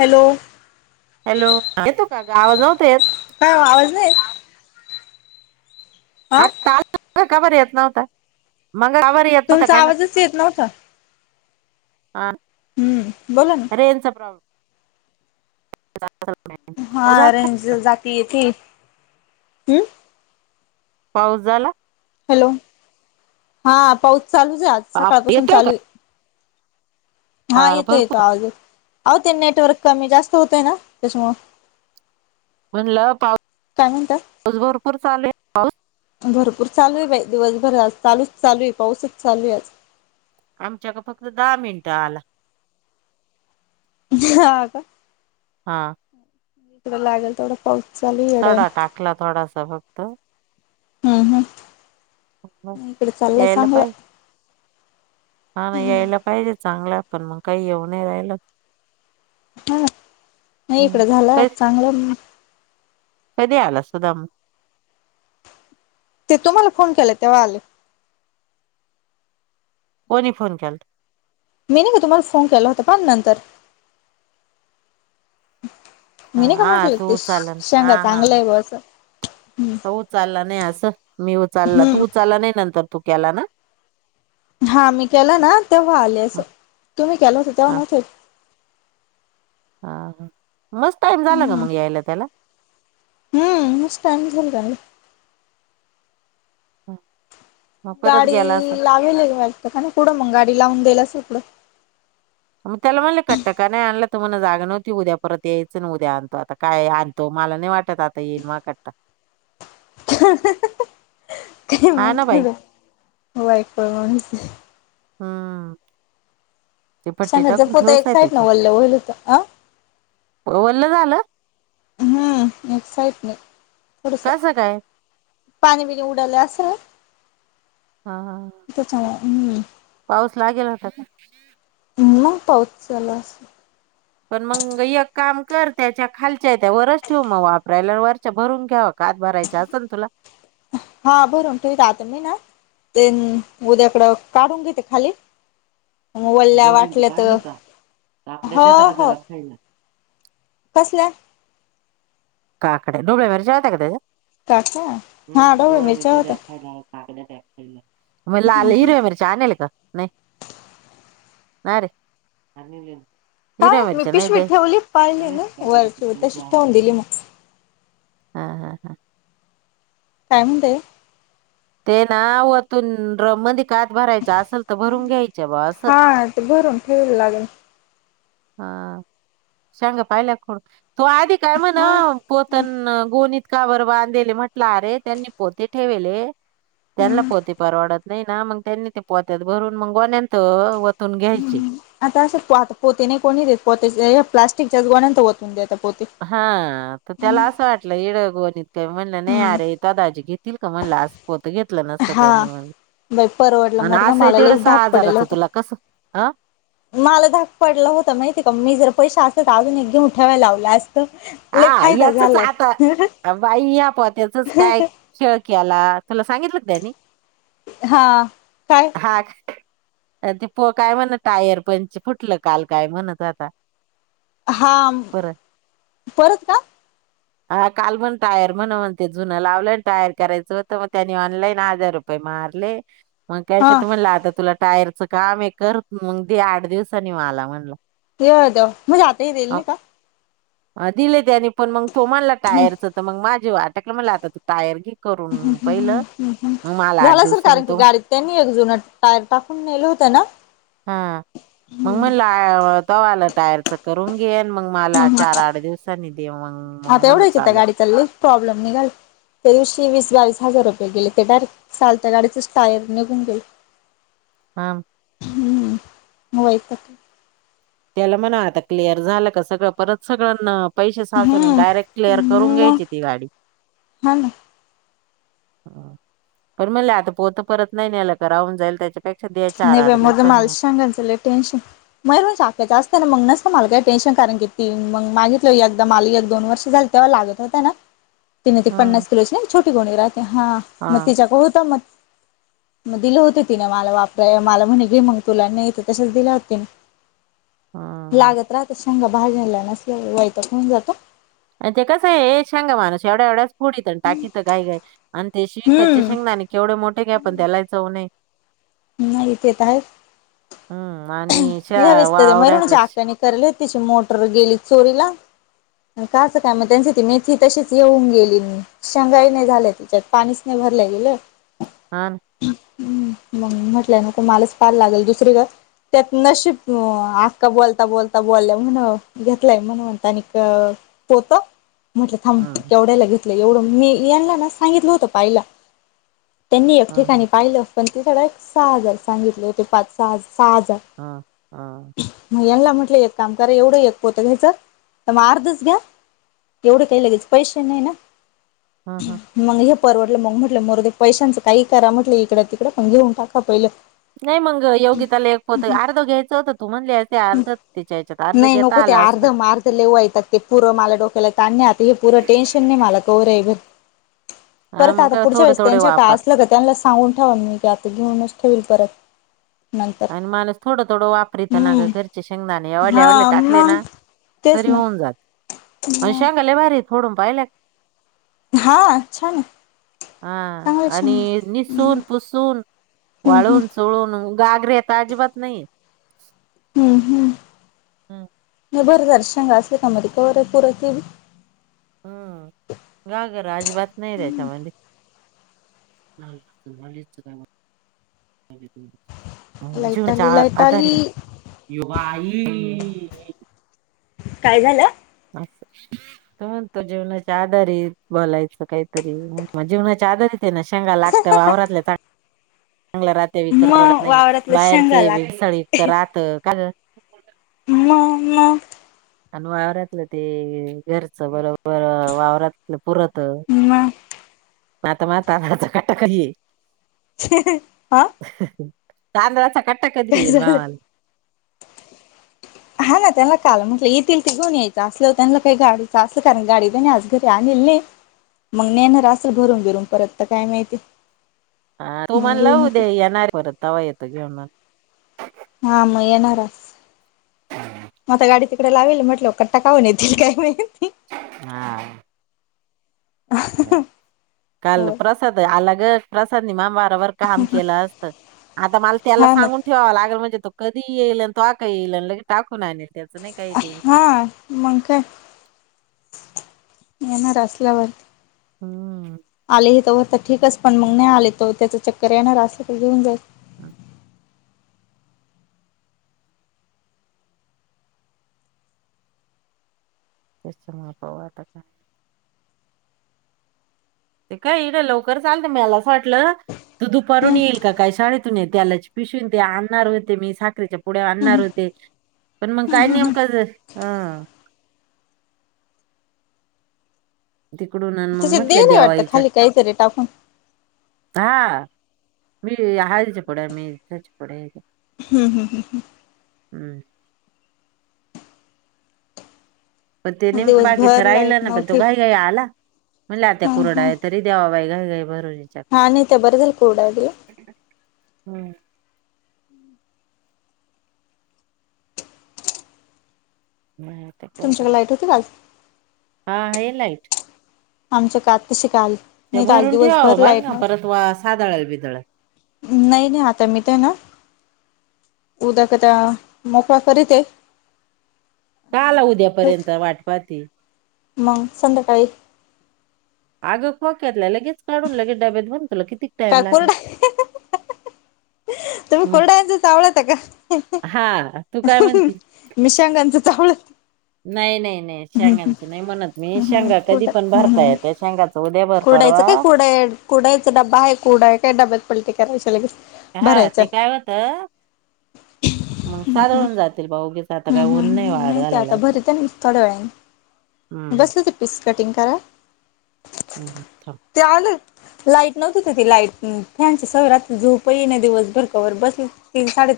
Hello hello येतो आवाज नव्हता येत काय हो आवाज नाही येत आं मगा का बरं येत न होता मंगा का बर येत नव्हता तुमचा का ना आवाजच येत नव्हता हा हम्म बोला ना रेंजचा प्रॉब्लेम [inaudible] पाऊस झाला हा रेंज जाती येते हम् पाऊस झाला हॅलो हा पाऊस चालुच आहे आज आप- सकाळपासून येतोय चालु का आहे. हा येतो येतो आवाज येतो अहो ते नेटवर्क कमी जास्त होतय ना त्याच्यामुळ म्हणलं पाऊस काय म्हणता पाऊस भरपूर चाले पाऊस भरपुर चालु आहे बाई दिवसभर आज चालुच चालु आहे पाऊसच चालु आहे आज आमच्याकड फक्त दहा मिनिटं आला- हा का हा- लागले तेवढा पाऊस चालू आहे येड्यावानी सडा टाकला थोडासा फक्त हम्म म्हणलं, हम् इकडे चाललंय यायला चांगलं पाहिजे हा ना यायला पाहिजे चांगला पण मग काही येऊ न राहिल हा नाही इकडं झालं कधी चांगलं म कधी आला सुधम ते तुम्हाला फोन केला तेव्हा आले. कोणी फोन केलत मी नाही का तुम्हाला फोन केला होता पण नंतर हा मी नाही का हा, म्हटलं ते तू चालन हा शेंगा हा चांगलं हा. आहे बा आस अस मी उचालला तू उचालला नाही नंतर तू केला ना हा मी केला ना तेव्हा आले अस तुम्ही केला होत तेव्हा नव्हत हा हा मस् टाइम झाला ग मग यायला त्याला [inaudible] हम्म लईज टाइम झाल [unintelligible] परत गाडी गेला असं लाविली वाटतं का नाही पुढं मग गाडी लावून देईल आस पुढ मग त्याला म्हणले कट्ट का नाही आणला तर मला जागा नव्हती उद्या परत यायचं ना उद्या आणतो आता काय आणतो मला नाही वाटत आता येईल मा कट्टा [unintelligible] हा ना बाई [unintelligible] हम्म ते पट्टी शेंगा टाकून जपवता एक ठेवचय साईड ना त्याच्या वल्ल होईल होत अ वल्ल झालं हम्म एक्सईट नाही थोडंसं कसं काय पाणी बिणी उडालं असं हा हं हं हम्म पाऊस लागेल आता का म पाऊस चालू अस पण मग एक काम कर त्याच्या खालच्या त्या वरच ठेव मग वापरायला वरच्या भरून घ्यावा, कात भरायच्या असं तुला हा भरून ठेवीन राहात नाही ना ते उद्याकडं काढून घेते खाली वल्ल्या डोबळीन ते वाटल्या काढल तर का हो काकड्याद्या हो दादाला खायला कसल्या काकड्या डोळे वर [unintelligible] का त्याच्या काठ हा डोबलीमिरच होत द्या खायला मग लाल हिरव्या मिरच्या आणेल का नाही ना रे काय हिरव्या माहित मी मिरच्या पिशवी नाहीते ठेवली पाहिली ना वरची तशीच ठेवून दिली मग [unintelligible] हा हा हा [inaudible] काय म्हणते आई ते ना वातून ड्रम मधी ताट भरायच असेल तर भरून घ्यायच बा अस हा ते भरून ठेवायला लागेल हा सांग पाहिल्या [unintelligible] तो आधी काय म्हणा हा हा पोतन गोणी कावर बांधेले म्हटलं अरे त्यांनी पोते ठेवेले त्यांना हम्म पोते परवडत नाही ना मग त्यांनी ते पोत्या भरून मग गोण्यांत वतून घ्यायची आता असे पात पोते नाही कोणी देत पोते प्लास्टिकच्याच गोन्यात ओतून देतात. हा तर त्याला असं वाटलं इड ग [unintelligible] का म्हणलं नाही हम्म अरे दादाजी घेतील का म्हणलं आज पोत घेतलं नसतं हा त्यांनी म्हण बाई परवडला मारुद्य मला लयीच धाक पडेल हजाराचं होता तुला कसं हा मला धाक पडलं होतं माहिती का मी जर पैसे असे तर अजून एक घेऊन ठ्यावा लावला अस हा याचच आता बाई या पोत्याचच काय खेळ केला, तुला सांगितलं त्यानी? हा काय कायते म्हणत टायर पंच फुटलं काल काय म्हणत होता हा परत का हा काल म्हण टायर म्हण म्हणते जुनं लावलंन टायर करायचं होत मग त्यानी ऑनलाईन हजार रुपय हजार रुपये मारले मग काय हा ते म्हणलं आता तुला टायरचं काम आहे करत मग दे आठ दिवसनी मला म्हणलं देतो म्हणजे आता ही देयेल अ, नाही का अ दिले त्यानी पण मग तो म्हणला टायरच तर मग माझे वाटकलं मला आता तू टायर घे ह करून पहिलं ह ह् मग मला आठ झाला सर दिवसांनी कारण की तो गाडीत त्यांनी एकजुन टायर टाकून नेले होत ना [inaudible] हा मग म्हणला तेव्हा आला टायरच करून घेन मग मला चार आठ दिवसांनी दे मंग मंग आता मण एवढ्याच चालल तेवीशे वीस बास हजार रुपये गेले ते डायरेक्ट चालत गाडीचच टायर निघून गेले हा हम्म मबाईप त्याला म्हणा आता क्लिअर झालं का सगळं परत सगळ्यांना पैसे साचवून हम्म डायरेक्ट क्लिअर करून मग घ्यायची ती गाडी हा ना तर म्हणले म्हटले आता पोत परत नाही नाही याला राहून जाईल काय तर नाही बा माझं माल शेंगांच लई टेन्शन म त्याचा असतं ना मग नसत मला काही टेन्शन कारण की तती मग मागितली हो एकदा माल एक दोन वर्ष झाली तेव्हा लागत होत ना तिने ती हम्म पन्नास किलोची छोटी गोणी राहते हा मग तिच्याक होता मग मग दिलं होती तिने मला वाप मला म्हणे तुला की मग तुलांनी इथ तसेच दिल्या होती हा लागत राहत बाहेर जायला नसल्यावर वैतागून जातो आणि ते कसं आहे शेंगा माणूस एवढ्या एवढ्या फोडीत न टाकीत घाई घाई आणि ते विकतचे हम्म शेंगदाने आणि केवढे मोठे घ्या पण त्याला चव नाहीय नाही ते तर आहेच हम्म आणि शा ह्यावेळेस त्याच मेहरुणीची वावरातल्या श- आत्या ने करले त्याची मोटर गेली चोरीला का असं काय मग त्यांची ती मेथी तशीच येऊन गेली शेंगाई नाही झाल्या त्याच्यात पाणीच नाही भरलाय झालं हह हम् मग म्हटलंय नको मलाच पार लागेल दुसरीकड त्यात नशीब आक्का बोलता बोलता बोलल्या म्हण घेतलाय म्हण म्हणत्या आणिक पोत म्हटलं थांब हा केवढ्यायला घेतलं एवढं मी यांना ना सांगितलं होत पायला त्यांनी एक हा ठिकाणी पाहिलं पण ते सडा एक सहा हजार सांगितले ते पाच सहा सहा हजार हा हा मग यांना म्हटलं एक काम एवढं एक पोत घ्याच तर मग अर्धच घ्या एवढं काही लगेच पैसे नाही ना हम हम मग हे परवडलं मग म्हटलं मरोदे ते पैशच काही करा म्हटलं इकडं तिकडं पण घेऊन टाका पहिलं नाही मग योगिताला एक पोत अर्ध घ्यायचं होत तू म्हणले ते अर्ध त्याच्या नाही नको ते अर्ध मारध ले वैतागते ते पुरं मला डोक्याला त आण आता हे परं टेन्शन नाही मला रे हा परत मग आता काय पुढच्या थोडं वेळेस थोडं त्यांच्या काय वापर असलं का त्यांना सांगून ठेवा मी की आता घेऊनच ठेवल परत नंतर आणि माणस थोडं थोडं वापरी तर ना ग हम्म घर शेंगदने एवढे एवढे हा टाकले मग ना तेच तरी ना होऊन जात मग शेंगादाणे फोडून पाहिलात हा छान आहे हा चांगलं शेंगा आणि निसून पुसून हम्म हम्म वाळून चोळून घाबरत अजीबात नाही हम्म हम्म हम नाही बरं झाल शेंगा असल्या का मग थोडं पुरत ना ह गाजर अजिबात नाही त्याच्यामध्ये [unintelligible] लाईट जीवनाच्या आली लाईट आली आधारीत ये बाई काय झालं अस त म्हणतो जीवनाच्या आधारीत बोलायचं काहीतरी मग जीवनाच्या आधारीत त्यांना शेंगा लागतं वावरातल्या च चांगला राहतं विकत म परवडत नाही वावरातल्या शेंगा बाहेरचे लाग विसाळी ईतक राहत काग म म आणि वावरातलं ते घरचं बरोबर हो वावरातलं पुरत म त आत्ता मग [unintelligible] ह ह आ तांदळा सकट काय झालं.. हा ना त्याला काय मग येईल ते घेऊन यायचं असलं येताना काही गाडीच आसते कारण गाडी तर नाही आज घरी आणलेलीच नाही मग नेणार आसंल भरून बिरून परत तर काय माहिती हा तो मग म्हणला घेऊन येते होता येणार परत तवा येतो घेऊन मग हा मग येणार आसल आता गाडी तिकडे लावेल म्हटलं खर तो काय माहित येतील काय नाहि ते हा काल होय प्रसाद आला ग प्रसाद नि मामा तवरका आमचे लावूस्तवर आता माणूस ठेवाला हा ना सांगून ठेवाव लागेल म्हणजे तो कधी येईल अण कवा का येईल लगे टाक हा मग काय येणार असल्यावर हम्म आले हे तवर आता ठीकच पण मग नाही आले तर त्याच चेक कराय येणार असलीत तरी घेऊन जाईल हम तेच मग बघा आता काय ते काय इथं लवकर आलतं मला असं वाटलं तो दुपारून हम्म येईल का काय शाळेतून तेलाची पिशवी ते आणणार होते मी साखरेच्या पुड्या आणणार होते पण मग काय नेमका ड्रेस आ [inaudible] इकडून आणि मग त्याच्यात दे म्हटलं नाही द्यावा वाटतं हिच्या खाली हातनं काहीतरी टाकून हा मी हाय हेच्या पुढे मी इथच पुढे आहे ग हम्म हम्म हम्म हम्म. हम् [inaudible] पण ते नेमकं बाकीचं दिवसभर लाईट राहिलं ना पण तो नव्हती घाई घाई आला म्हणलं आता ह कुरोड्या ह आहे तरी द्याव बाई. काय बाई बर हे‌. हा नेतो बरं झाला कुरड्या दिल्या. हम्म तुमच्याकडे लाईट होती का आज आहे लाईट. आमचं का तस आले. ते भरून ठेवावं नाहि परत वा सादळंल बिदळे नाही नाही आता मी तर ना. उदकता मोकळा फरी ते का आला उद्यापर्यंत वाटपाती. मग संध्याकाळी. अगं कक्यातलं लगेच काढून लगे डब्यात बनत कि. किक टाइम काय कोरडा लागणार. तुम्ही मग कोरडायचं चावडता का. हा तू काय म्हणती मिशांगांचं वलं. [unintelligible] नाही नाही. नाही शेगांचं नाही म्हणत मी शेगा कधी पण भरता कुठं येत शेगाच उद्या भरपारवा. कुरडइचा डबा आहे कुरडइ आहे का डब्यात पलते कराय लगेच. हा भरायचा ते काय होतं मग साधळून जातील बाउगीच. ह ह नाही ते आता भरीत थोड्या वेळा हम्म बसले ते पीस कटिंग करा. ब [unintelligible] हम् ह [inaudible] लाईट नव्हत होत ती लाईट फॅन सयव राहती झोप येई ना दिवस भर कवर बस तीन साडे तीन.